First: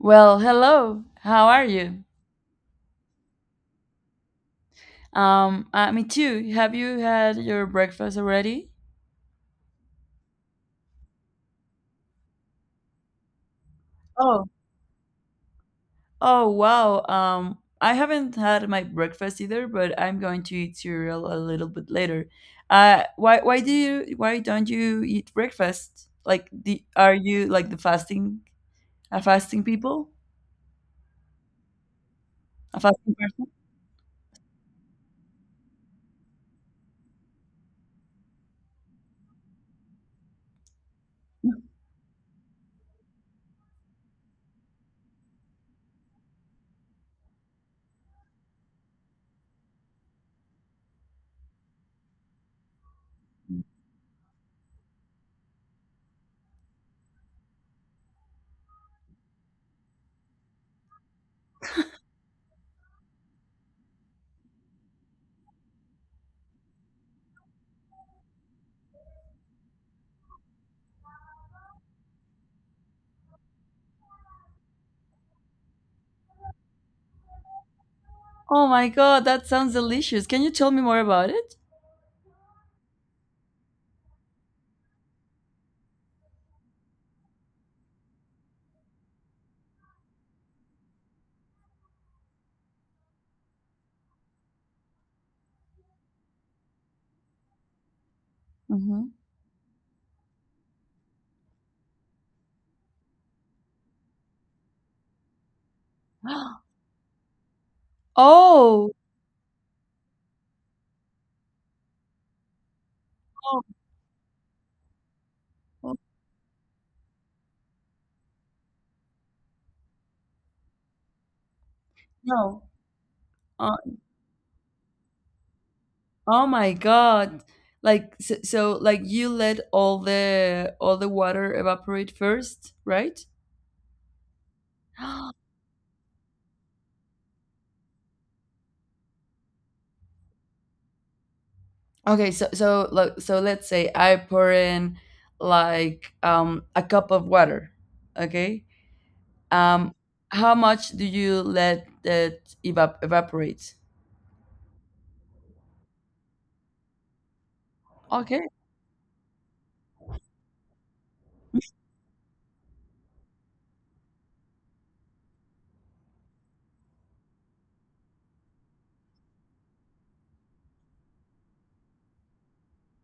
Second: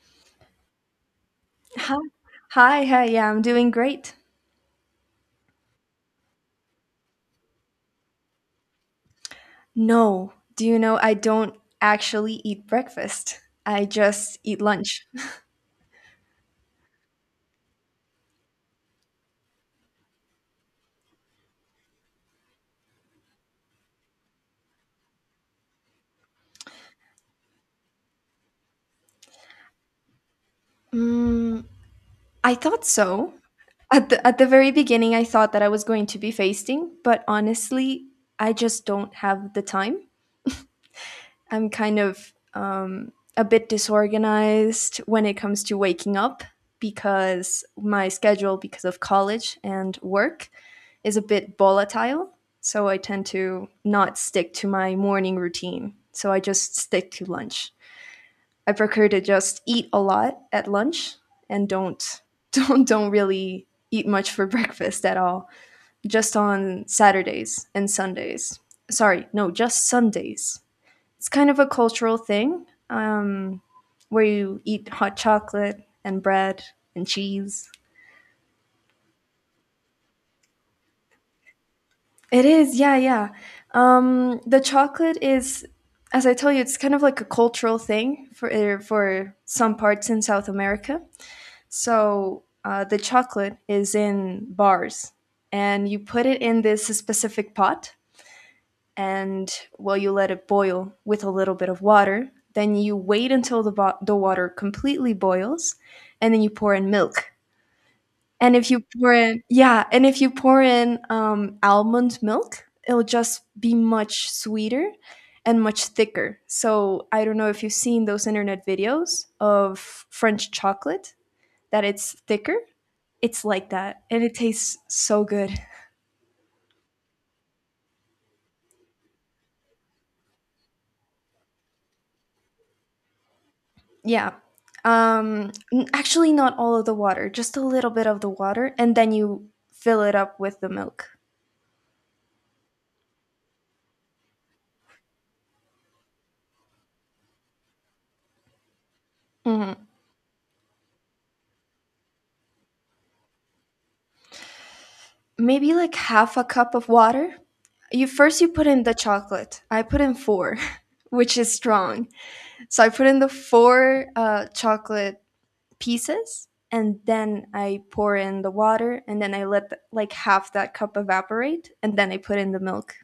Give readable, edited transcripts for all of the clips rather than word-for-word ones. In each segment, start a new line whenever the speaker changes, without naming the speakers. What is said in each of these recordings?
Well, hello. How are
Hi,
you?
hi, hi. Yeah, I'm doing great.
Me too. Have you had your breakfast already?
No, do you know I don't actually eat breakfast? I just
Oh.
eat lunch.
Oh, wow. I haven't had my breakfast either, but I'm going to eat cereal a little bit later. Why don't you eat breakfast? Like the are you like the fasting a fasting people?
I
A
thought
fasting
so.
person?
At the very beginning, I thought that I was going to be fasting, but honestly, I just don't have the time. I'm kind of a bit disorganized when it comes to waking up because my schedule, because of college and work, is a bit volatile. So I tend to not stick to my morning routine. So I just stick to lunch. I prefer to just eat a lot at lunch and don't don't really eat much for breakfast at all. Just on Saturdays and Sundays. Sorry, no, just Sundays, it's kind of a cultural thing, where you eat hot chocolate and bread and cheese.
Oh my god, that sounds delicious. Can you tell me more about it?
It is, yeah, yeah. The chocolate is, as I tell you, it's kind of like a cultural thing for for some parts in South America. So the chocolate is in bars, and you put it in this specific pot,
Mhm.
and well, you let it boil with a little bit of water. Then you wait until the the water completely boils, and then you pour in milk. And if you
Oh!
pour in, yeah, and if you pour in almond milk, it'll just
Oh,
be much sweeter and much
oh,
thicker. So I don't know if you've seen those internet videos of French chocolate that it's thicker.
no.
It's like that, and it tastes so good.
Oh my god. Like, so like you let all the water evaporate first, right?
Yeah. Actually not all of the water, just a little bit of the water, and then you fill it up with the milk.
Okay, so so, like, let's say I pour in like a cup of water, okay?
Mhm.
Um how much do you let it evaporate?
Maybe like half a cup of water. You
Okay.
first you put in the chocolate. I put in four, which is strong. So I put in the four chocolate pieces, and then I pour in the water, and then I let the, like half that cup evaporate, and then I put in the milk.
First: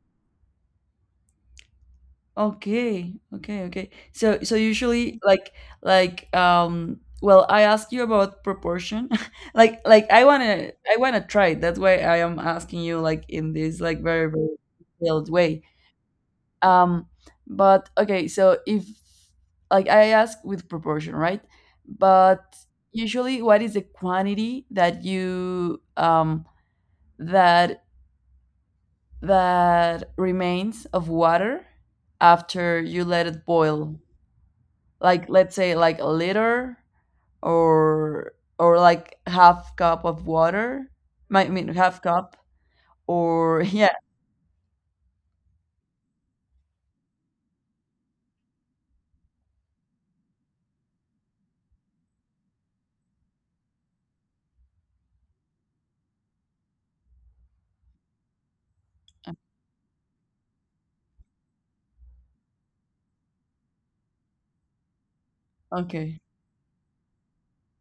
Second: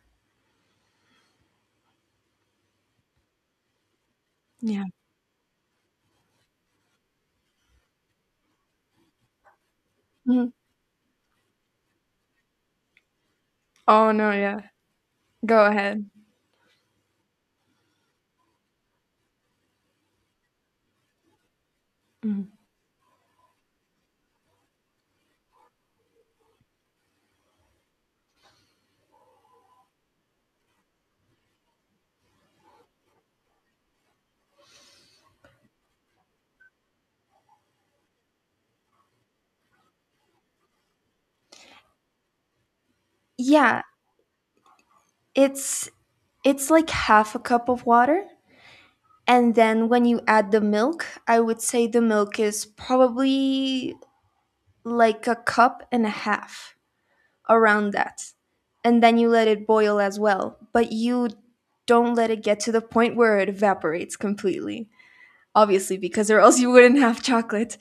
Okay, okay, okay. So,
Yeah.
usually, like, well, I asked you about proportion. Like, I want
Mhm.
to, try it. That's why I am asking you, like, in this, like,
Oh
very
no,
very
yeah.
detailed way.
Go ahead.
Um but okay, so if, like, I ask with proportion, right? But
Mhm.
usually what is the quantity that you that that remains of water after you let it boil? Like, let's say like a liter, or or like half cup of water. I mean half cup or
Yeah,
yeah.
it's it's like half a cup of water. And then when you add the milk, I would say the milk is probably like a cup and a half, around that. And then you let it boil as well. But you don't let it get to the point where it evaporates completely, obviously,
Okay.
because or else you wouldn't have chocolate.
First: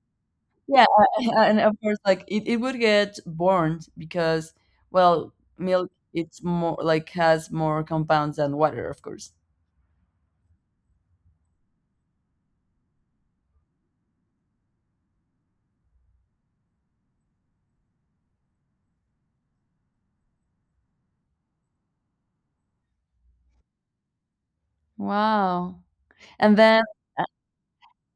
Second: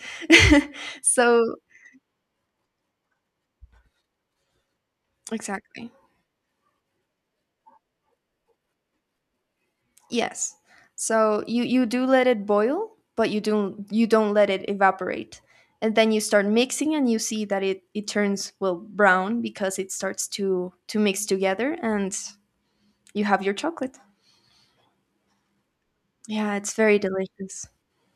Yeah.
So,
And of course, like, it would get burned because, well, milk,
exactly.
it's more, like, has more compounds than water, of course.
Yes. So you do let it boil, but you don't let it evaporate. And then you start mixing and you see that it turns well brown because it starts to mix together, and you have your chocolate.
Wow.
Yeah,
And
it's
then,
very delicious.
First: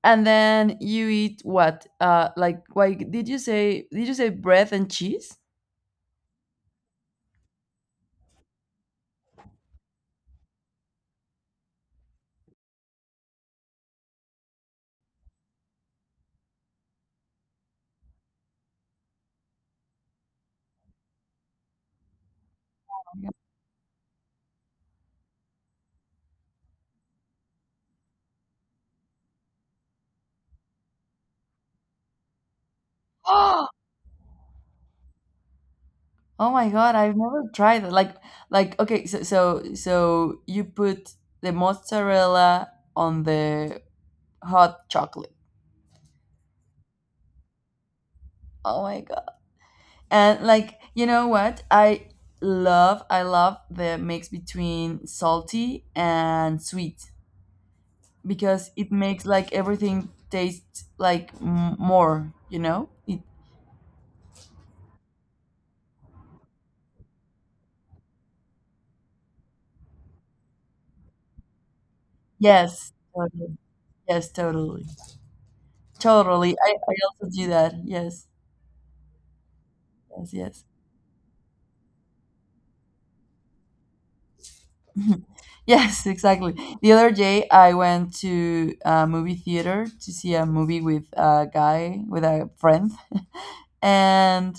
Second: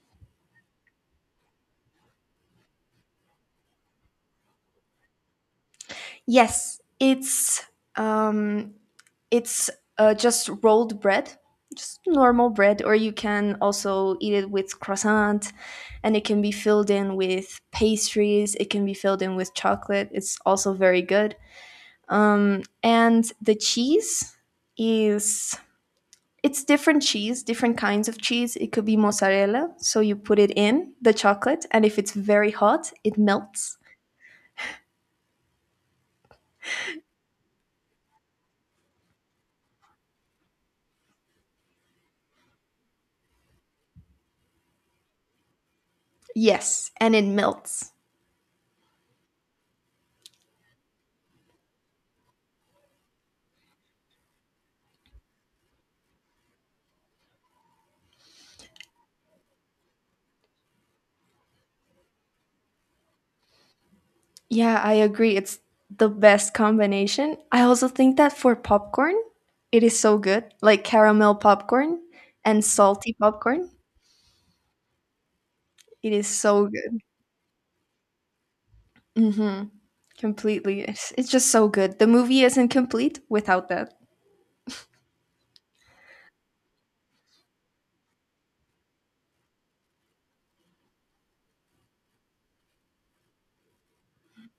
you eat what? Like, why did you say, bread and cheese?
Yes, um It's just rolled bread, just normal bread, or you can also eat it with croissant, and it can be filled in with pastries. It can be filled in with chocolate. It's also very good. And the cheese is it's different cheese, different kinds of cheese. It could be mozzarella, so you put it in the chocolate, and if it's very hot, it melts.
Oh my God, I've never tried that. Like, okay, so, you put the mozzarella on the hot chocolate.
Yes, and it melts.
Oh my God. And, like, you know what? I love the mix between salty and sweet because it makes, like, everything taste like more, you know? It,
Yeah, I agree. It's the best combination. I also think that for popcorn, it is so good. Like caramel popcorn and
yes,
salty
totally.
popcorn,
Yes, totally.
it is
Totally.
so
I
good.
also do that. Yes.
Mm-hmm.
Yes, yes.
Completely. It's just so good. The movie isn't complete without that.
Yes, exactly. The other day, I went to a movie theater to see a movie with a guy, with a friend, and,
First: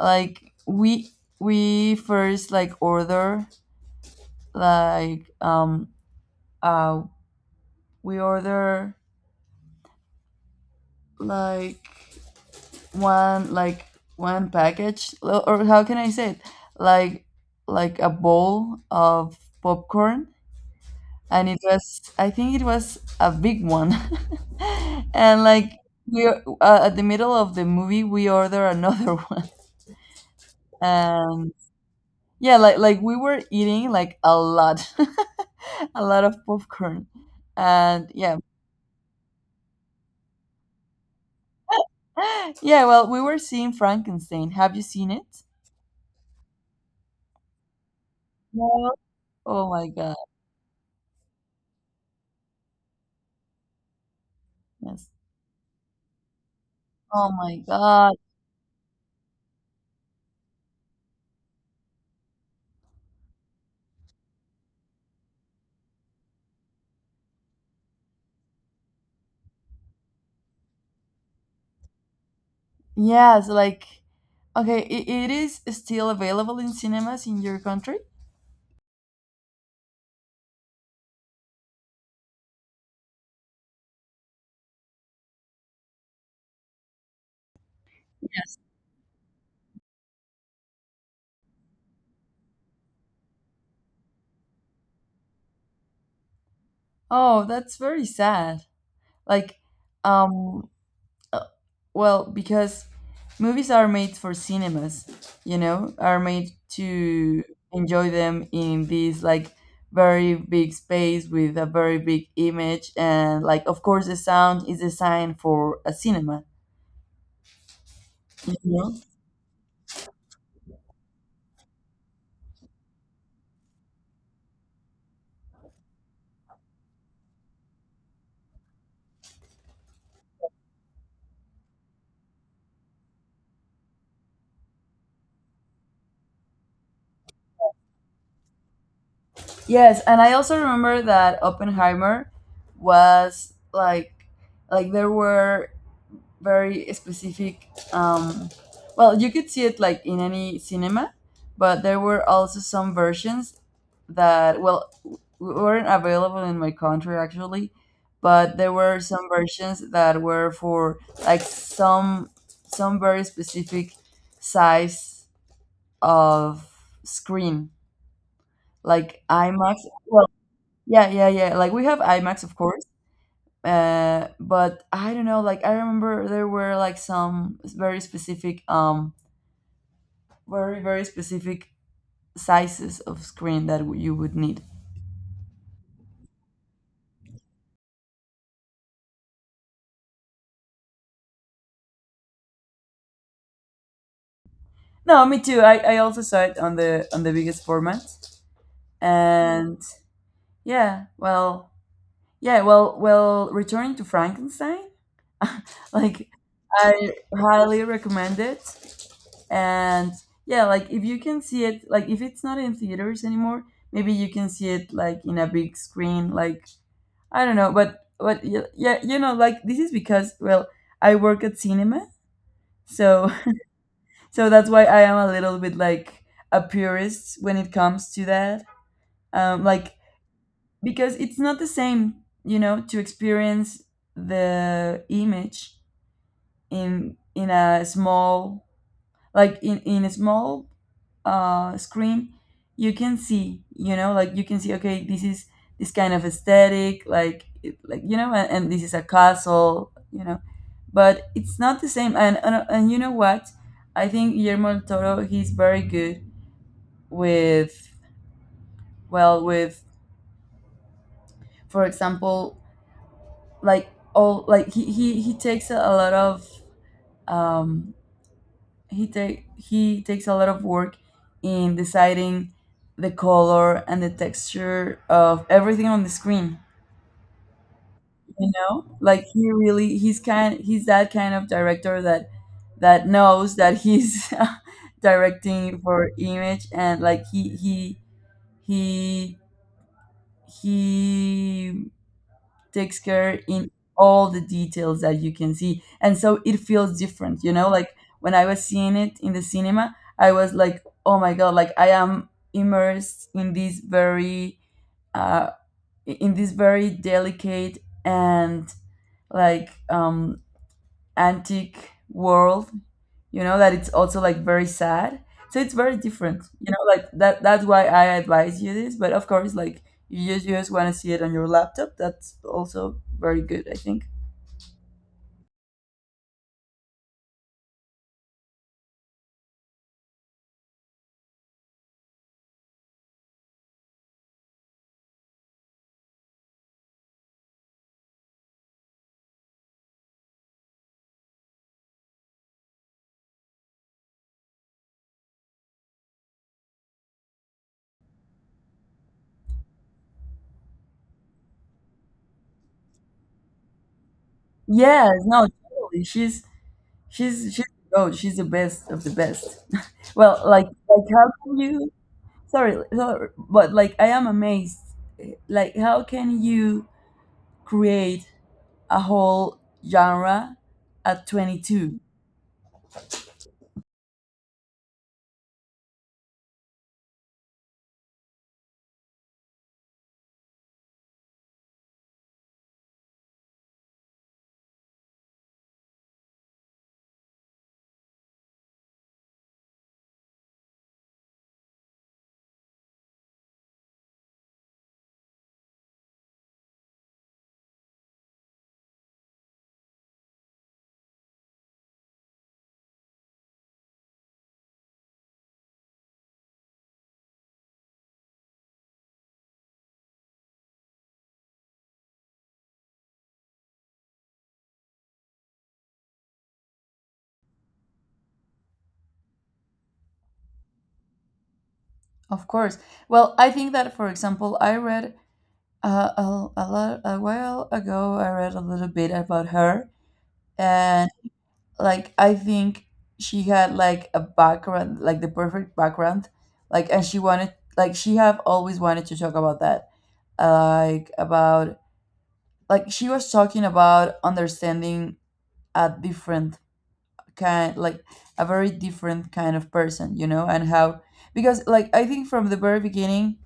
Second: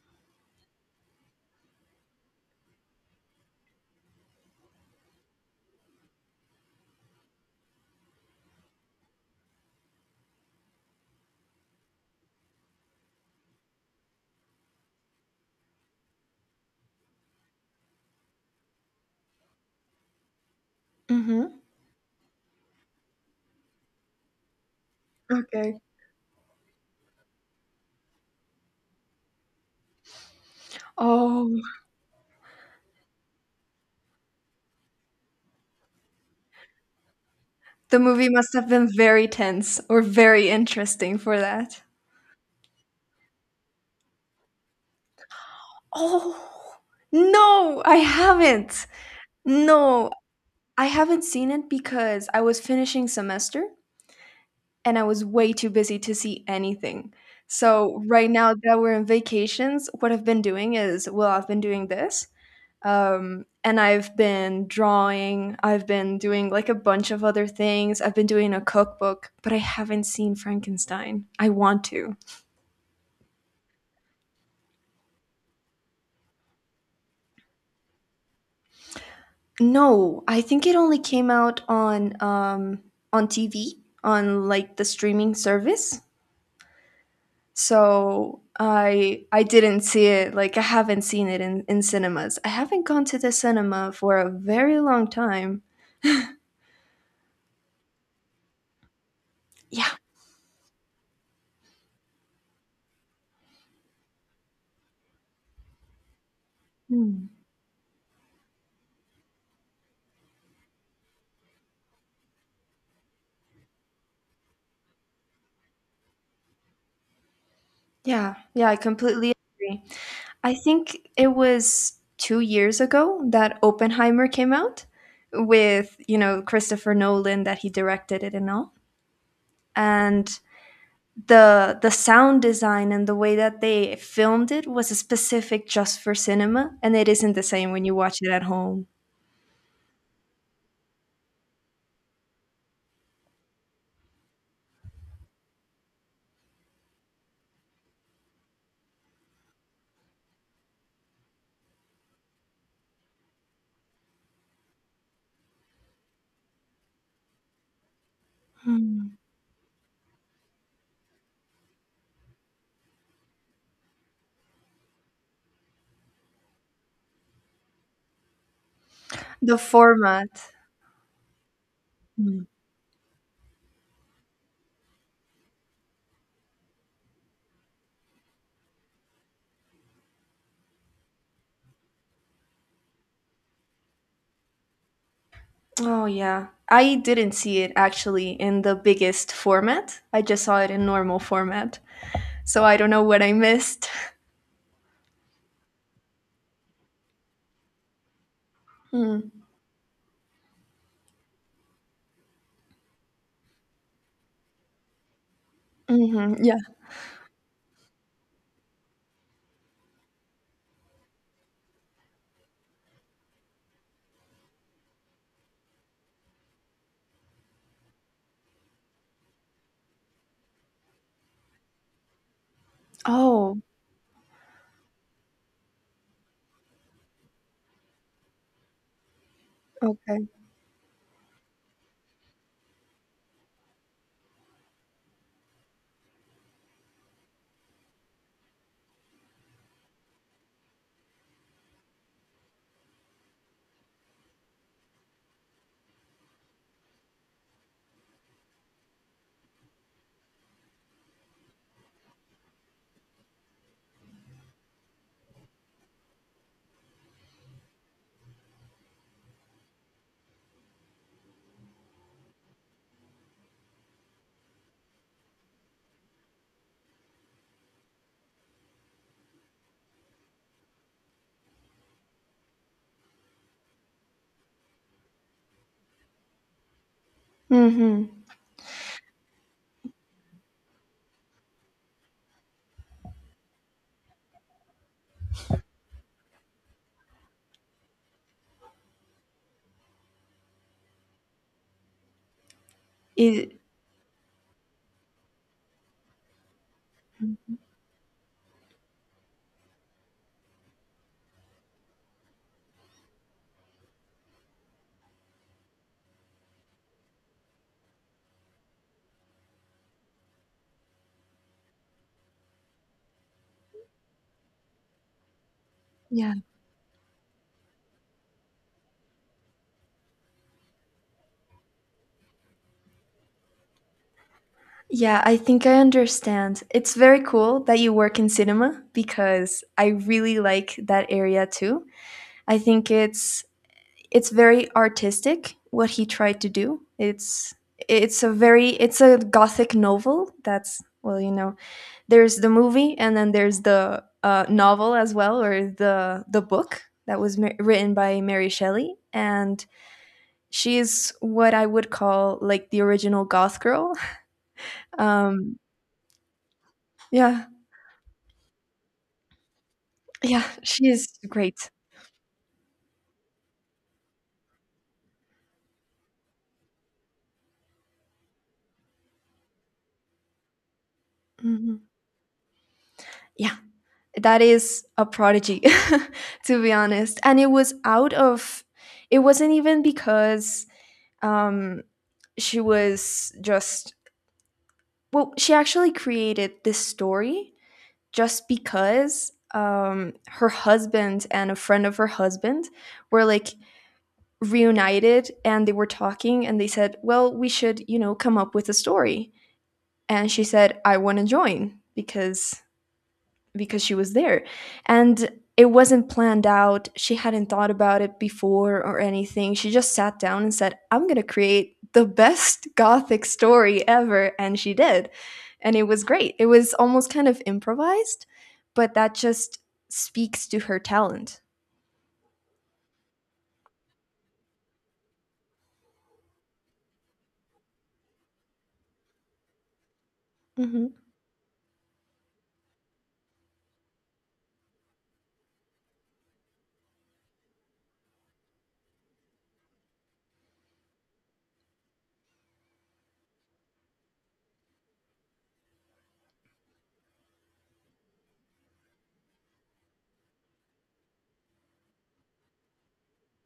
like, we first, like, order, like, uh we order like one, one package, or how can I say it, like, a bowl of popcorn. And it
Mm-hmm.
was I think it was a big one. And, like,
Okay.
we at the middle of the movie, we order another one. And
Oh,
yeah, like we were eating, like, a lot, a lot of popcorn.
the
And
movie
yeah.
must have been very tense or very interesting for that.
Yeah, well, we were seeing Frankenstein, have you seen it?
Oh, no, I haven't.
No. Oh my
No,
god.
I haven't seen it because I was finishing semester and I
Yes.
was way too busy to see anything.
Oh my
So
god.
right now that we're in vacations, what I've been doing is, well, I've been doing this, and I've been drawing. I've been doing like a bunch of other things. I've been doing a cookbook, but I haven't seen Frankenstein. I want to.
Yes, like, okay, it is still available in cinemas in your country?
No, I think it only came out on TV, on like the streaming service. So I didn't see it. Like I haven't seen it in cinemas. I haven't gone to the cinema for a very long time.
Oh, that's very sad. Like,
Yeah.
um, uh, well, because movies are made for cinemas, you know, are made
Hmm.
to enjoy them in this, like, very big space with a very big image, and, like, of course, the sound is designed for a cinema.
Yeah,
You
yeah, I
know?
completely agree. I think it was 2 years ago that Oppenheimer came out with, you know, Christopher Nolan that he directed it and all. And the sound design and the way that they filmed it was specific just for cinema, and it isn't the same when you watch it at home.
Yes, and I also remember that Oppenheimer was, like, there were very specific, um well, you could see it like in any cinema, but there were also some versions that, well, weren't available in my country, actually. But there were some versions that were for, like, some very specific size of screen, like
The
IMAX. Well,
format.
yeah, yeah, yeah, like we have IMAX,
Mm.
of course. But I don't know. Like, I remember there were, like, some very specific, very very specific sizes of screen that you would need.
Oh, yeah. I didn't see it actually in the biggest format. I just saw it in normal format. So I don't know what I missed.
No, me too. I also saw it on, the on the biggest format,
Mm.
and yeah, well, yeah, well, well. Returning to Frankenstein, like,
Hmm. Yeah.
I highly recommend it, and yeah, like, if you can see it, like, if it's not in theaters anymore, maybe you can see it, like, in a big screen, like, I don't know, but, but yeah, you know, like, this is because, well, I work at cinema, so
Oh,
so that's why I am a little bit like a purist when it comes to that. Like,
okay.
because it's not the same, you know, to experience the image in, a small, like, in, a small screen. You can see, you know, like, you can see, okay, this is this kind of aesthetic, like it, like, you know. And this is a castle, you know. But it's not the same. And, you know what, I think Guillermo del Toro, he's very good with, well, with, for example, like all, like he, takes a lot of, um he take, he takes a lot of work in deciding the color and the texture of everything on the screen.
Mm-hmm.
You know, like, he really, he's kind, he's that kind of director that that knows that he's directing for image, and, like, he, he he takes care
It,
in all the details that you can see, and so it feels different, you know, like, when I was seeing it in the cinema, I was like, oh my god, like, I am immersed in this very uh delicate and, like, antique world, you know, that it's also like very sad. So it's very
yeah.
different, you know, like, that's why I advise you this, but, of course, like, you just, want to see it on your laptop, that's also very good, I think.
Yeah, I think I understand. It's very cool that you work in cinema because I really like that area too. I think it's very artistic what he tried to do. It's a very, it's a gothic novel. That's well, you know, there's the movie and then there's the novel as well, or the book that was written by Mary Shelley, and she is what I would call like the original goth girl.
Yes, no,
Um,
totally. She's,
yeah,
she's the goat. She's the best of the best. Well,
yeah,
like,
she is
how
great.
can you? Sorry, sorry, but, like, I am amazed. Like, how can you create a whole genre at
Mhm.
22?
Yeah, that is a prodigy, to be honest, and it was out of, it wasn't even because um she was just, well, she actually created this story just because her husband and a friend of her husband were like reunited and they were talking and they said, well, we should, you know, come up with a story. And she said, I want to join because she was there. And it wasn't planned out. She hadn't thought about it before or anything. She just sat down and said, I'm going to create the best gothic story ever, and she did. And it was great. It was almost kind of improvised, but that just speaks to her talent.
Of course. Well, I think that, for example, I read a lot a while ago. I read a little bit about her,
Hmm.
like, I think she had, like, a background, like the perfect background, like, and she wanted, like, she have always wanted to talk about that, like, about, like, she was talking about understanding a different kind, like, a very different kind of person, you know, and how, because, like, I think from the very beginning,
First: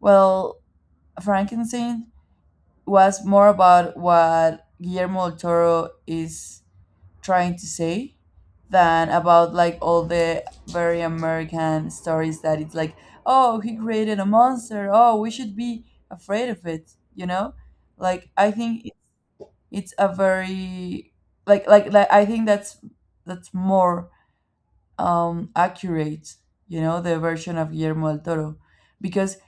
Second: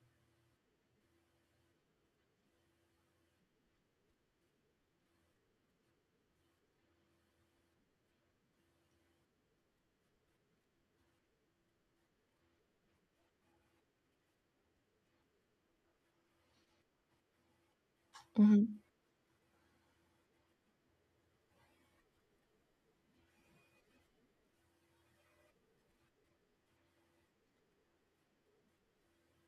well, Frankenstein was more about what Guillermo del Toro is trying to say than about, like, all the very American stories that it's like, oh, he created a monster. Oh, we should be afraid of it. You know, like, I
Hmm.
think it's a very, like, I think that's, more accurate. You know, the version of Guillermo del Toro, because,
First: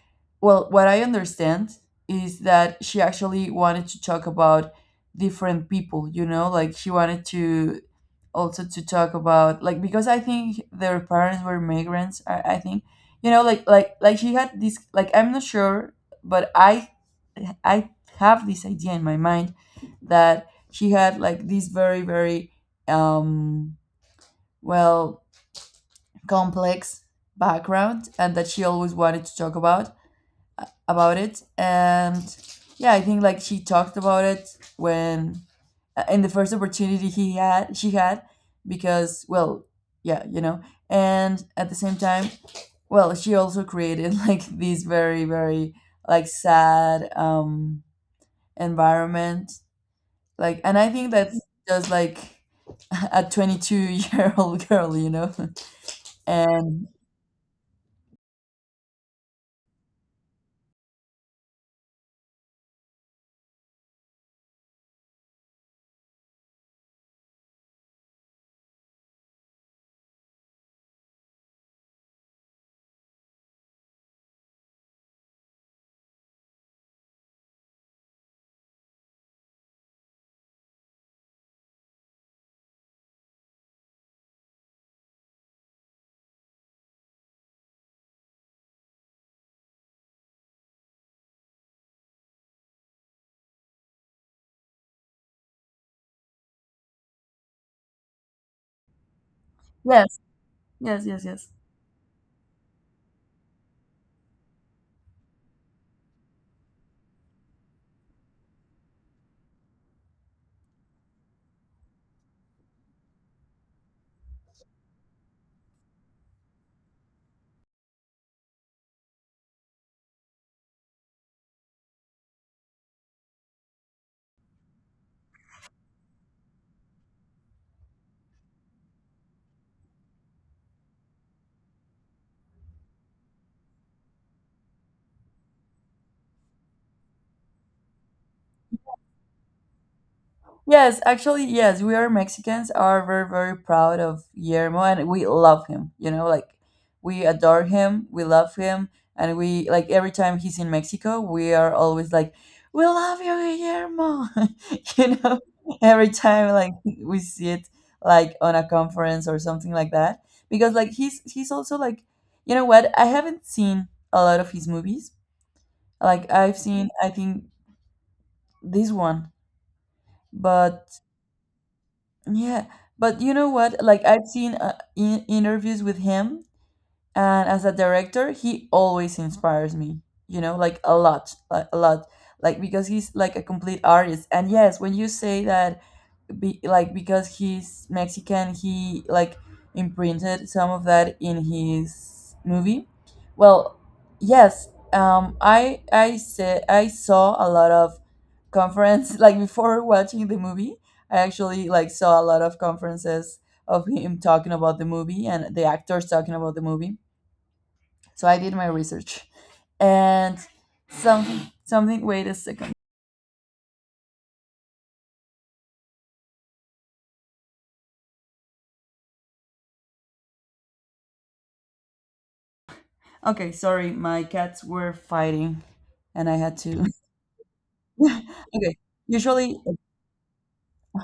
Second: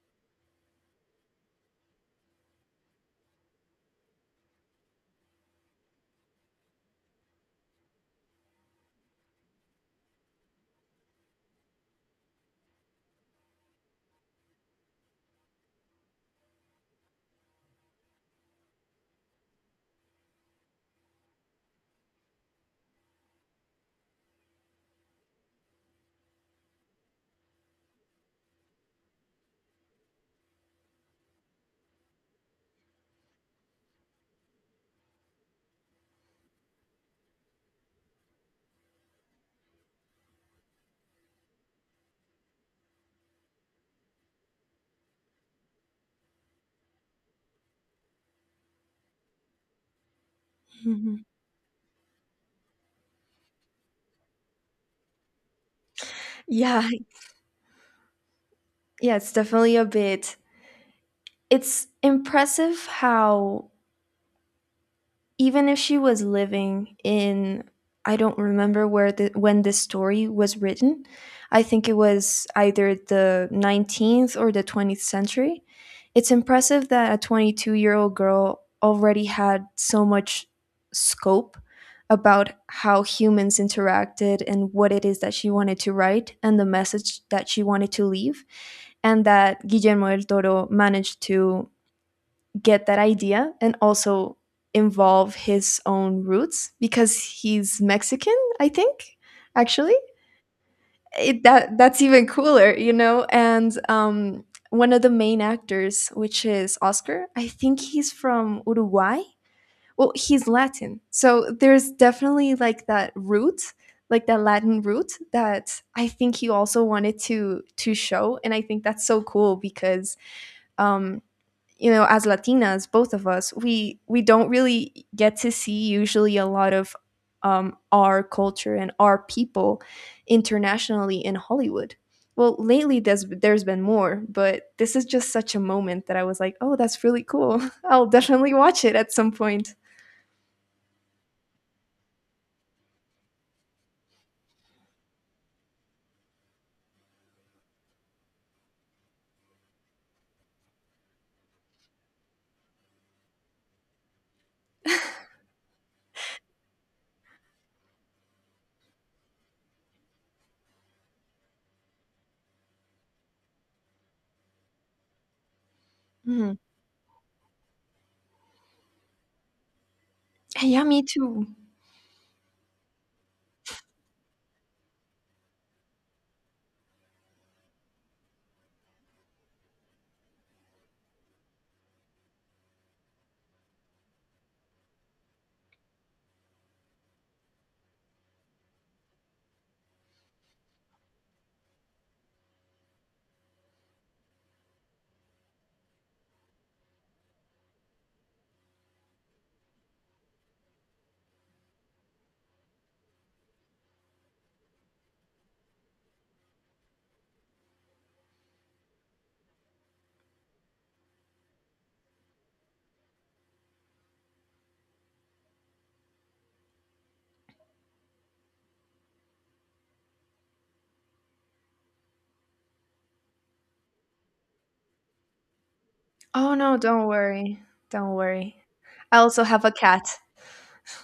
well, what I understand is that she actually wanted to talk about different people. You know, like, she wanted to also to talk about, like, because I think their parents were migrants. I think, you know, like, she had this, like, I'm not sure, but, I have this idea in my mind that she had, like, this very very, um well, complex background, and that she always wanted to talk about, it, and yeah, I think, like, she talked about it when in the first opportunity he had, she had, because, well, yeah, you know. And at the same time, well, she also created like these very very like sad, environment, like, and I think
Hmm.
that's just like a 22-year-old girl, you know. And
Yeah, yeah, it's definitely a bit, it's impressive how, even if she was living in, I don't remember where, the when this story was written. I think it was either the 19th or the 20th century. It's impressive that a 22-year-old girl already had so much scope about how humans interacted and what it is that she wanted to write and the message that she wanted to leave, and that Guillermo del Toro managed to get that idea and also involve his own roots because he's Mexican, I think, actually.
yes, yes, yes,
It,
yes.
that that's even cooler, you know. And one of the main actors, which is Oscar, I think he's from Uruguay. Well, he's Latin, so there's definitely like that root, like that Latin root that I think he also wanted to show, and I think that's so cool because um, you know, as latinas, both of us, we don't really get to see usually a lot of our culture and our people internationally in Hollywood. Well, lately there's been more, but this is just such a moment that I was like, oh, that's really cool. I'll definitely watch it at some point.
Yes, actually, yes, we are Mexicans are very, very proud of Guillermo, and we love him. You know, like, we adore him, we love him, and we, like, every time he's in Mexico, we are always like, we love you, Guillermo. You know, every time, like, we see it like on a conference or something like that. Because, like, he's also like, you know what, I haven't seen a lot of his movies. Like,
Mhm.
I've seen, I think, this one,
Yeah,
but
me too.
yeah, but, you know what, like, I've seen in interviews with him, and as a director, he always inspires me. You know, like, a lot, like, a lot, like, because he's like a complete artist. And yes, when you say that like, because he's Mexican, he, like, imprinted some of that in his movie. Well, yes, I said I saw a lot of conference like before watching the movie. I actually, like, saw a lot of conferences of him talking about the movie and the actors talking about the movie. So I did my research, and something, something. Wait a second. Okay, sorry, my cats were fighting, and I
Oh
had
no,
to.
don't worry, don't
Yeah.
worry.
Okay.
I also
Usually,
have a cat.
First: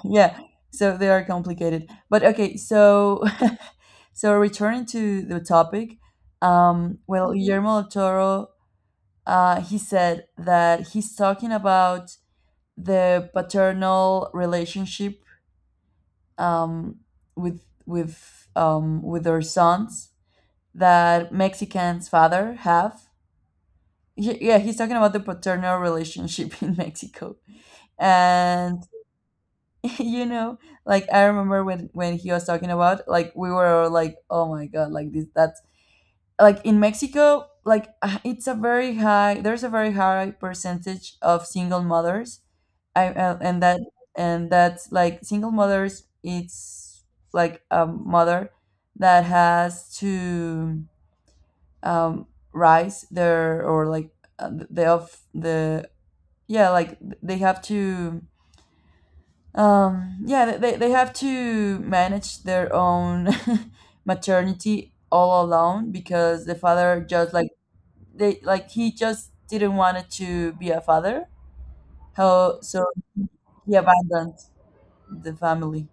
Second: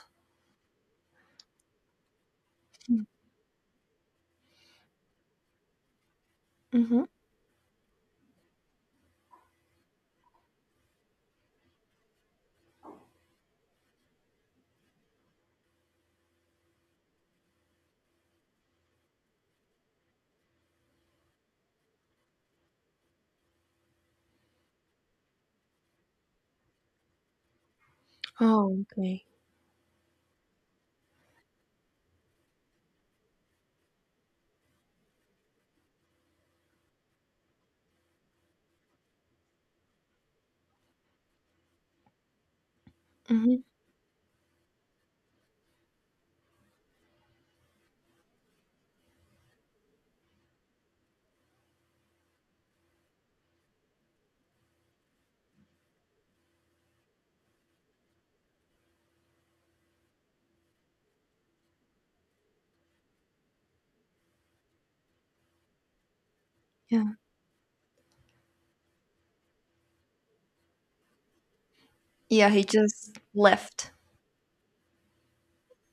yeah. So they are complicated. But okay. So, so returning to the topic,
Mm-hmm.
well, Guillermo del Toro, he said that he's talking about the paternal relationship, um, with, with their sons that Mexicans father have. Yeah, he's talking about the paternal relationship in Mexico.
Oh,
And,
okay.
you know like I remember when he was talking about, like, we were all like, "Oh my god, like, this, that's like in Mexico." Like, it's a very high there's a very high percentage of single mothers. I and
Hmm.
that And that's like single mothers. It's like a mother that has to, um rise their, or like, the of the, yeah, like they have to, yeah, they have to manage their own maternity all alone because the father
Yeah,
just like, they, like, he just didn't want it to be a father.
yeah,
How
he
so?
just
He
left.
abandoned the family,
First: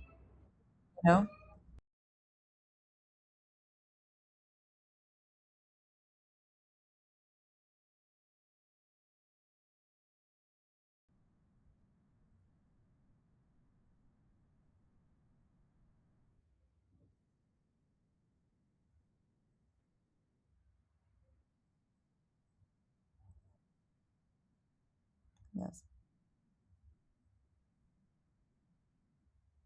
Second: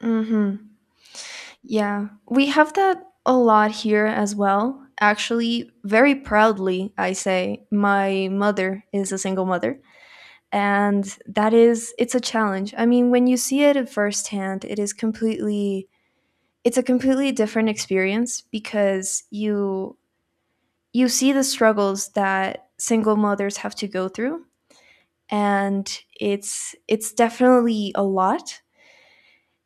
Hmm.
you know.
Yeah, we have that a lot here as well. Actually, very proudly, I say, my mother is a single mother. And that is, it's a challenge. I mean, when you see it at firsthand, it is completely, it's a completely different experience because you see the struggles that single mothers have to go through.
Yes.
And it's definitely a lot.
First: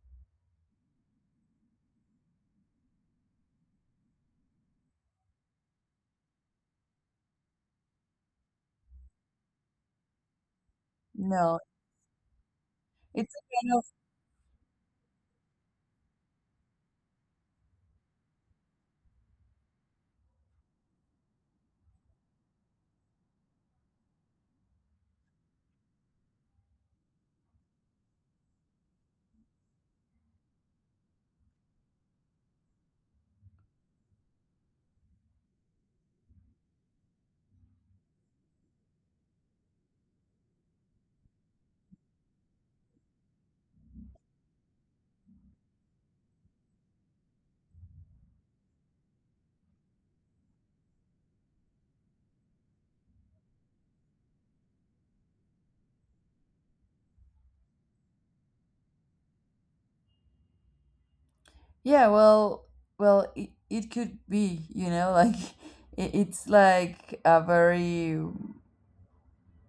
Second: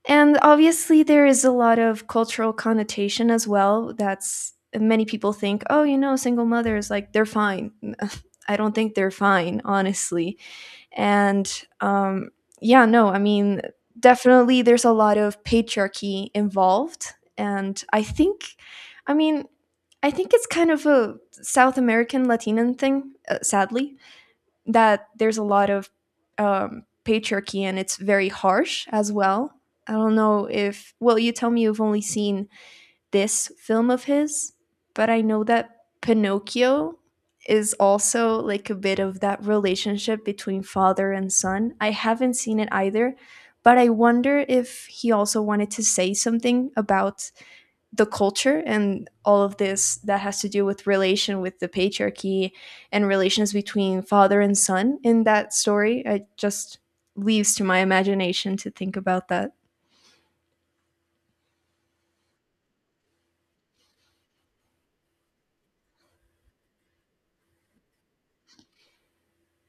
And obviously, there is a lot of cultural connotation as well. That's, many people think, oh, you know, single mothers, like they're fine. I don't think they're fine, honestly. And
No.
um, yeah, no, I
It's a
mean,
kind of.
definitely there's a lot of patriarchy involved. And I think, I mean, I think it's kind of a South American Latino thing, sadly, that there's a lot of patriarchy, and it's very harsh as well. I don't know if, well, you tell me you've only seen this film of his, but I know that Pinocchio is also like a bit of that relationship between father and son. I haven't seen it either, but I wonder if he also wanted to say something about the culture and all of this that has to do with relation with the patriarchy and relations between father and son in that story. It just leaves to my imagination to think about that.
Yeah. Well, it could be, you know, like, it's like a very,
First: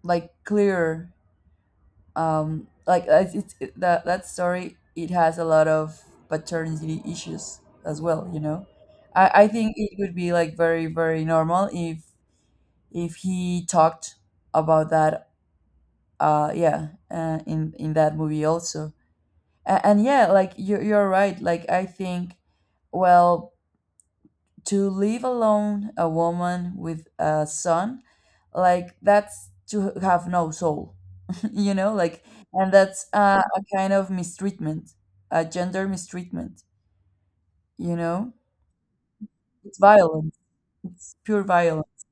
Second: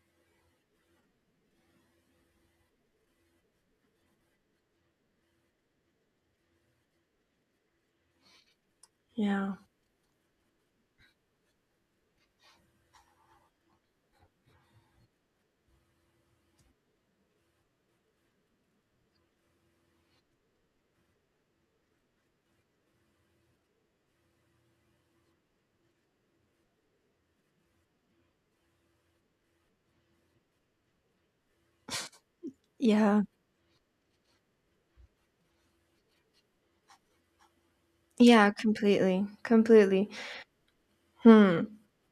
like, clear, like, that story, it has a lot of paternity issues as well, you know. I
Yeah.
think it would be like very, very normal if he talked about that, yeah in that movie also. And yeah, like you're right, like I think, well, to leave alone a woman with a son, like that's to have no soul, you know. Like, and that's
Yeah.
a kind of mistreatment, a gender mistreatment, you know.
Yeah, completely.
It's
Completely.
violence. It's pure
Hmm.
violence.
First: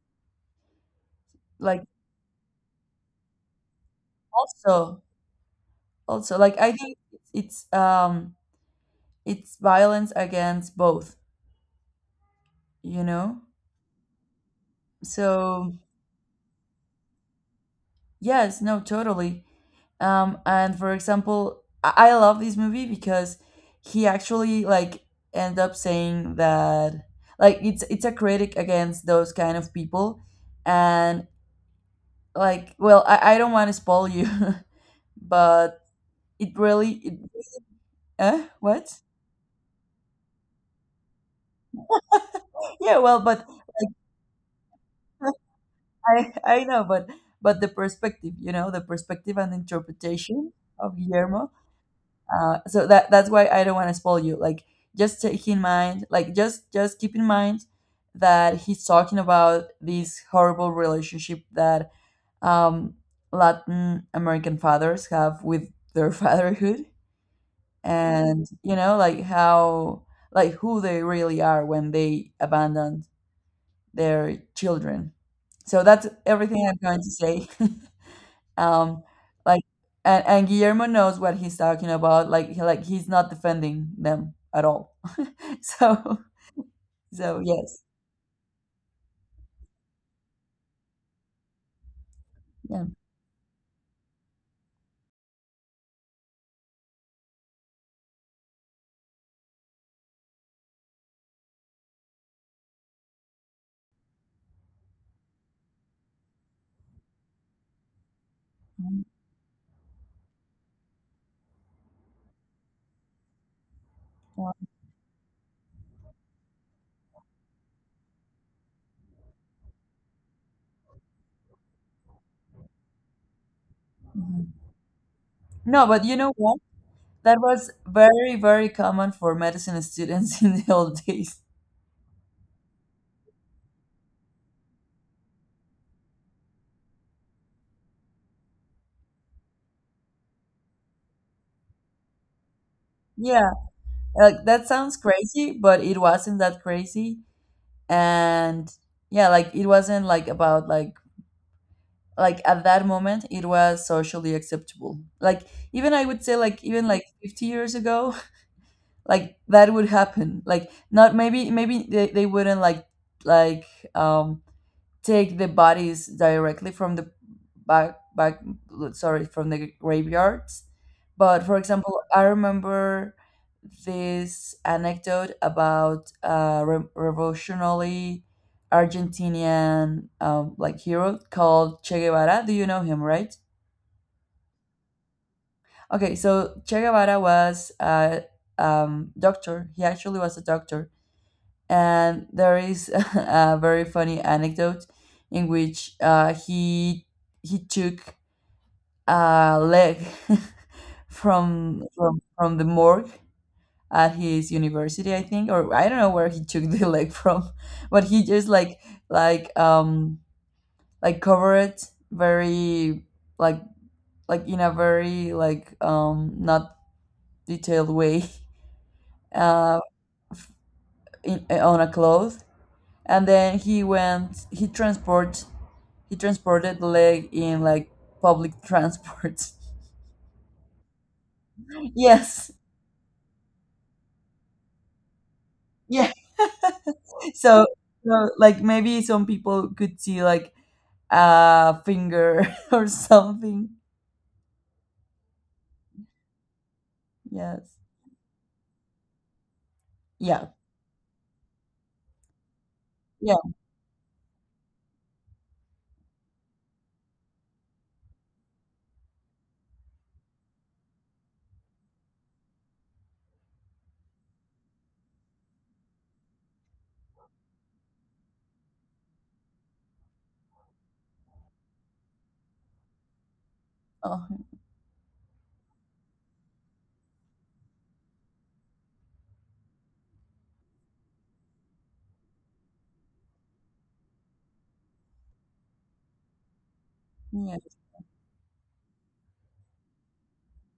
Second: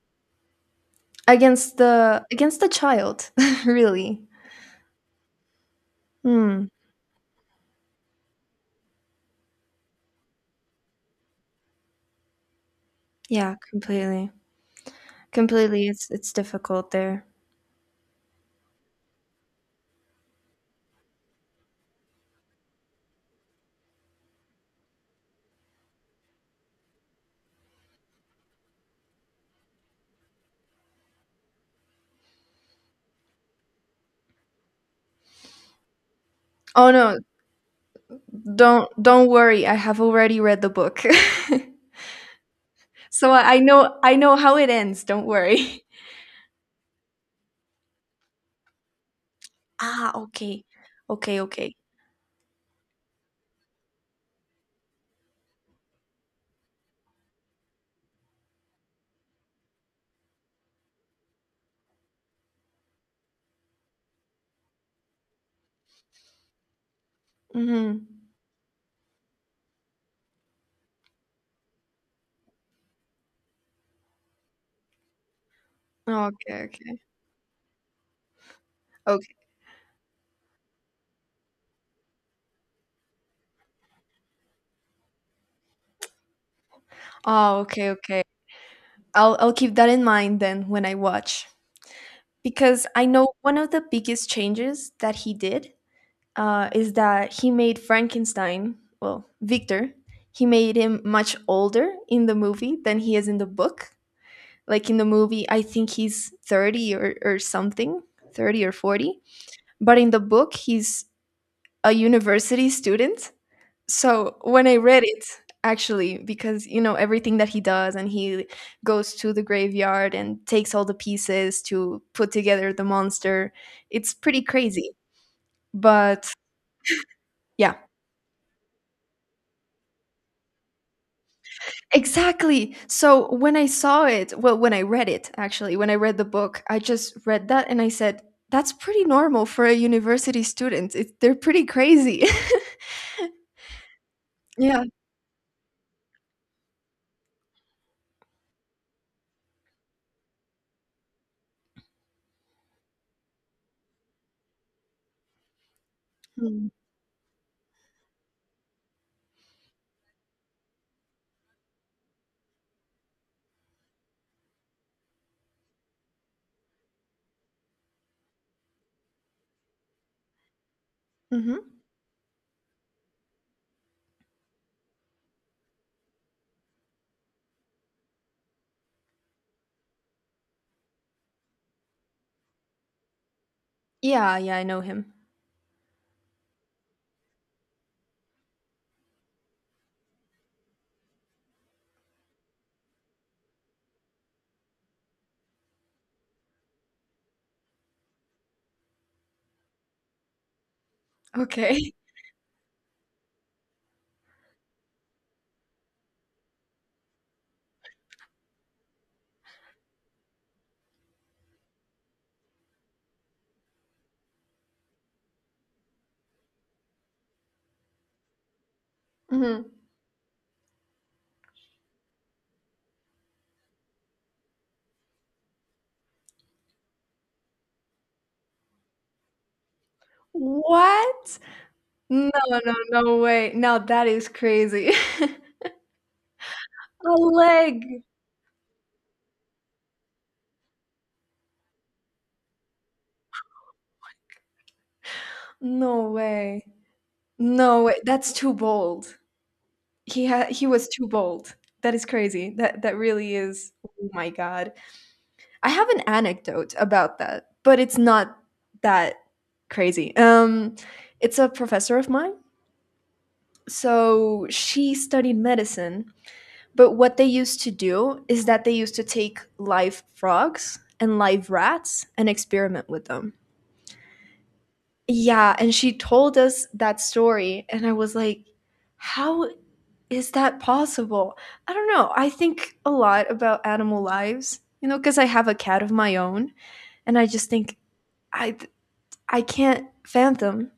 Like
Against the child, really.
also, also, like,
Hmm.
I think it's, it's violence against both, you know.
Yeah, completely.
So...
Completely. It's difficult there.
Yes, no, totally. And for example, I love this movie because he actually, like, end up saying that, like, it's a critic against those kind of people. And, like, well, I don't want to spoil you, but it really,
Oh no,
what?
don't worry. I have already read the book.
Yeah, well,
So
but
I know, I know how it ends. Don't worry.
I know, but the perspective, you know, the perspective and
Ah,
interpretation
okay.
of
Okay,
Guillermo.
okay.
So that's why I don't want to spoil you. Like, just take in mind, like, just keep in mind that he's talking about this horrible relationship that, um, Latin American fathers have with their fatherhood,
Hmm.
and, you know, like how, like, who they really are when they abandon their children. So that's
Okay,
everything I'm going
okay.
to say. um
Okay.
like, and Guillermo knows what he's talking about, like like he's not defending them at all. so so
Oh,
yes.
okay, okay. I'll keep that in mind then when I watch,
Yeah.
because I know one of the biggest changes that he did is that he made Frankenstein. Well, Victor, he made him much older in the movie than he is in the book. Like in the movie, I think he's 30 or something, 30 or
Mhm.
40. But in the book, he's a university student. So when I read it, actually, because everything that he does, and he goes to the graveyard and takes all the pieces to put together the monster, it's
Mhm.
pretty crazy.
No, but you
But
know what, that was
yeah,
very, very common for medicine students in the old days.
exactly. So when I saw it, well, when I read it, actually, when I read the book, I just read that and I said, that's pretty normal for a university student. It, they're pretty crazy.
Yeah, like that
Yeah.
sounds crazy, but it wasn't that crazy. And yeah, like it wasn't like about like, at that moment it was socially acceptable, like, even I would say, like, even like 50 years ago, like that would happen, like not, maybe they wouldn't like, like um take the bodies directly from the back, sorry, from the graveyards. But for
Mm-hmm.
example, I remember this anecdote about a revolutionary Argentinian, like, hero called Che Guevara. Do you know him, right?
Yeah, yeah, I know him.
Okay, so Che Guevara was a, doctor. He actually was a doctor. And there is a very funny anecdote in which, he took a leg
Okay.
from the morgue at his university, I think, or I don't know where he took the leg from, but he just like, like um like, cover it very like, in a very, like, not detailed way,
Mhm.
uh on a cloth. And then he transported the leg in, like, public transport.
What? No,
yes.
no, no way. Now that is crazy.
Yeah.
A
So,
leg.
so like maybe some people could see like a finger or something.
No way.
Yes.
No way. That's too bold.
Yeah.
He was too bold. That is crazy. That really
Yeah.
is. Oh my God. I have an anecdote about that, but it's not that crazy. It's a professor of mine. So she studied medicine. But what they used to do is that they used to take live frogs and live rats and experiment with them.
Oh,
Yeah, and she told us that story, and I was like, how is that possible? I don't know. I think a lot about animal lives, you know, because I have a cat of my own, and I just
yes.
think I I can't fathom,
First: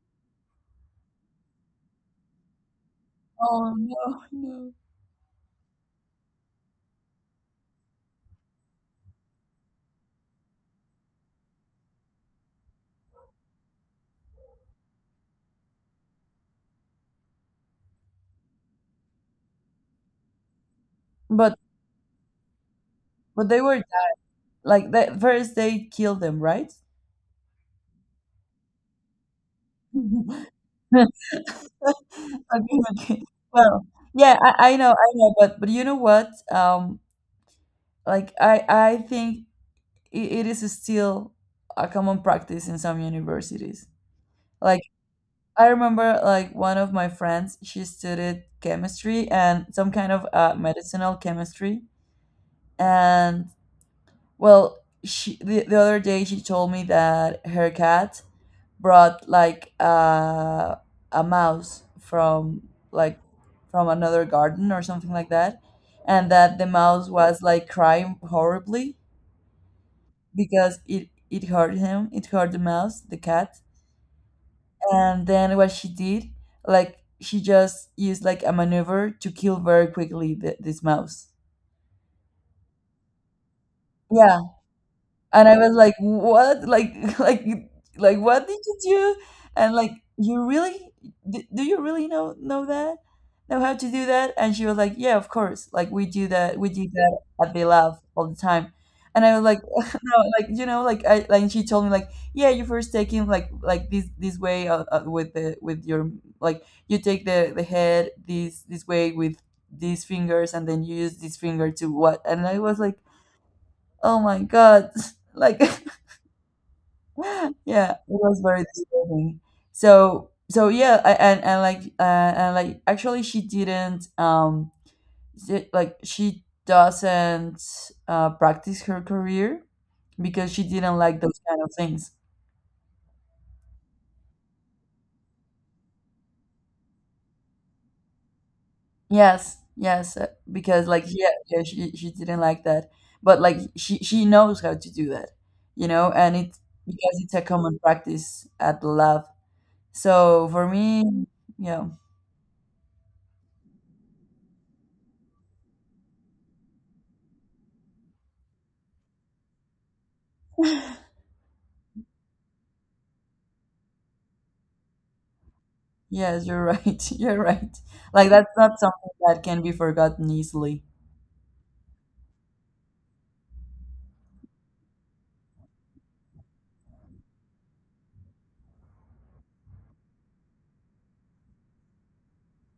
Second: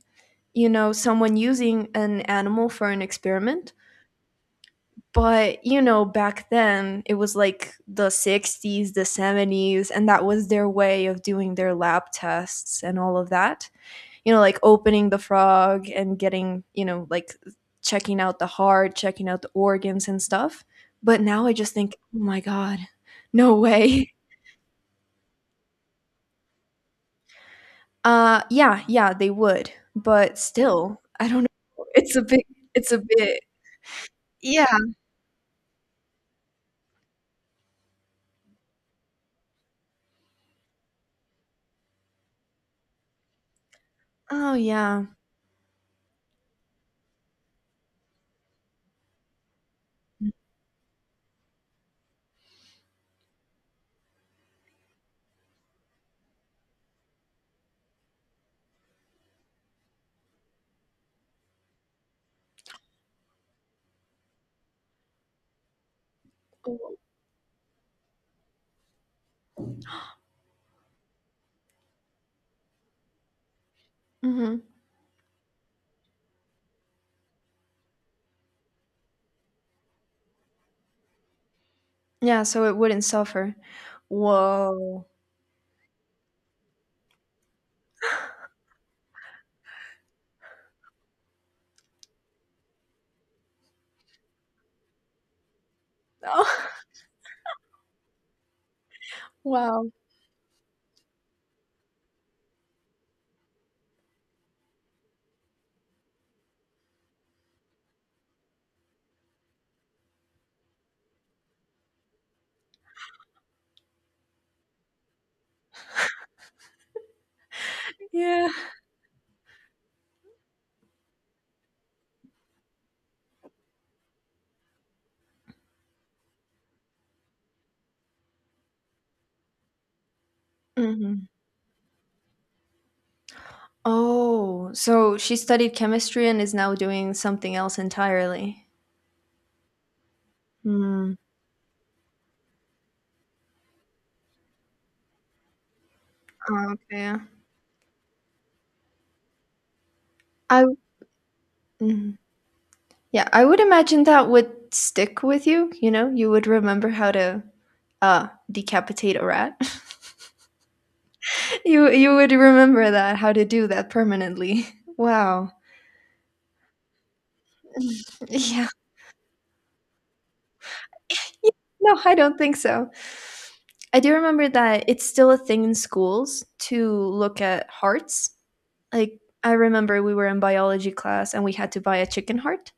you know, someone using an animal for an
Oh
experiment.
no, no.
But, you know, back then it was like the 60s, the 70s, and that was their way of doing their lab tests and all of that. You know, like opening the frog and getting, you know, like checking out the heart, checking out the organs and stuff. But now I
But
just think, oh my God,
but
no
they were,
way.
like, the first they killed them, right?
Yeah, yeah, they would. But still, I don't know. It's a big,
okay,
it's a
okay.
bit,
Well, yeah, I
yeah.
know, I know, but you know what? Like I think it is still a common practice in some universities.
Oh,
Like
yeah.
I remember, like one of my friends, she studied chemistry and some kind of, medicinal chemistry, and well, she the other day she told me that her cat brought, like, a mouse from, like, from another garden or something like that, and that the mouse was like crying horribly because it hurt him, it hurt the mouse, the cat.
Hmm.
And then what she did, like she just used like a maneuver to kill very quickly, this mouse.
Yeah, so it wouldn't suffer.
Yeah.
Whoa.
And I was like, "What? Like, like, what did you do?" And like, "You really? Do you really know that? Know how to do that?" And she was like, "Yeah, of course. Like, we do that. We
Oh,
do that at the lab all the time." And I was like,
wow.
"No, like, you know, like, I like." She told me like, "Yeah, you first take him like, this way, with your, like, you take the head, this way with." These fingers, and then you use this finger to what, and I was like, "Oh my god," like. Yeah, it was
Yeah.
very disturbing. So yeah, and like, and like, actually she didn't, like, she doesn't, practice her career because she didn't like
Mhm.
those kind of things.
Oh, so she studied chemistry and is now doing something else entirely.
Yes, yes, because, like,
Mm.
yeah, yeah, she didn't like that, but like she knows how to do that, you know, and it
Oh, okay.
because it's a common practice at the lab. So
I
for me, yeah.
mhm. Yeah, I would imagine that would stick with you, you know? You would remember how to, decapitate a rat. You would remember that, how to do that permanently. Wow.
Yes, you're right. You're right. Like that's
Yeah.
not something that can be forgotten easily.
Yeah, no, I don't think so. I do remember that it's still a thing in schools to look at hearts. Like I remember we were in biology class and we had to buy a chicken heart.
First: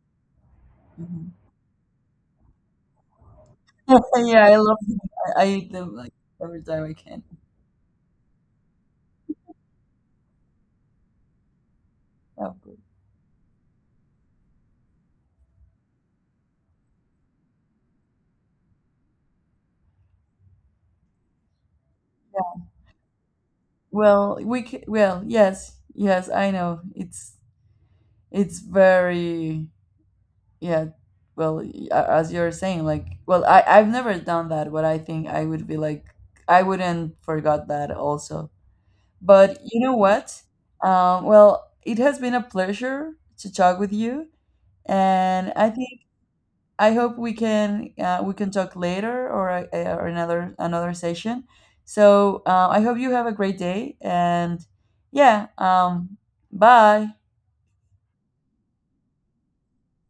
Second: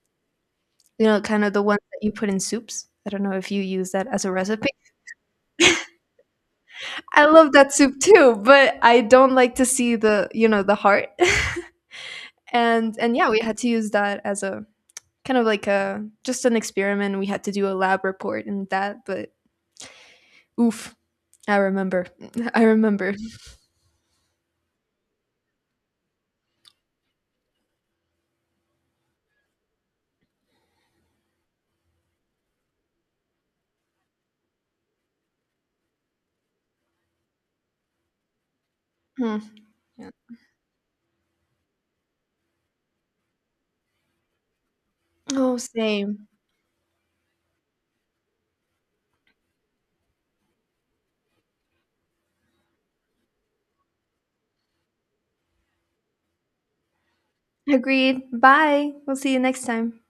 You know,
Mhm.
kind of the one that you put in soups. I don't know if you use that as a
Yeah, I
recipe.
love them. I eat them like every time I can.
I love that soup too, but I don't like to see the, you know, the heart.
Oh, good.
And yeah, we had to use that as a kind of like a just an experiment. We had to do a lab report and that, but oof, I remember. I remember.
Well, we c well, yes, yes, I know. It's very, yeah. Well, as you're saying, like, well, I've never done that, but I think I would be, like, I wouldn't forgot that also.
Hmm.
But you know
Yeah.
what? Well, it has been a pleasure to talk with you. And
Oh,
I think
same.
I hope we can talk later, or another session. So, I hope you have a great day, and yeah, bye.
Agreed. Bye. We'll see you next time.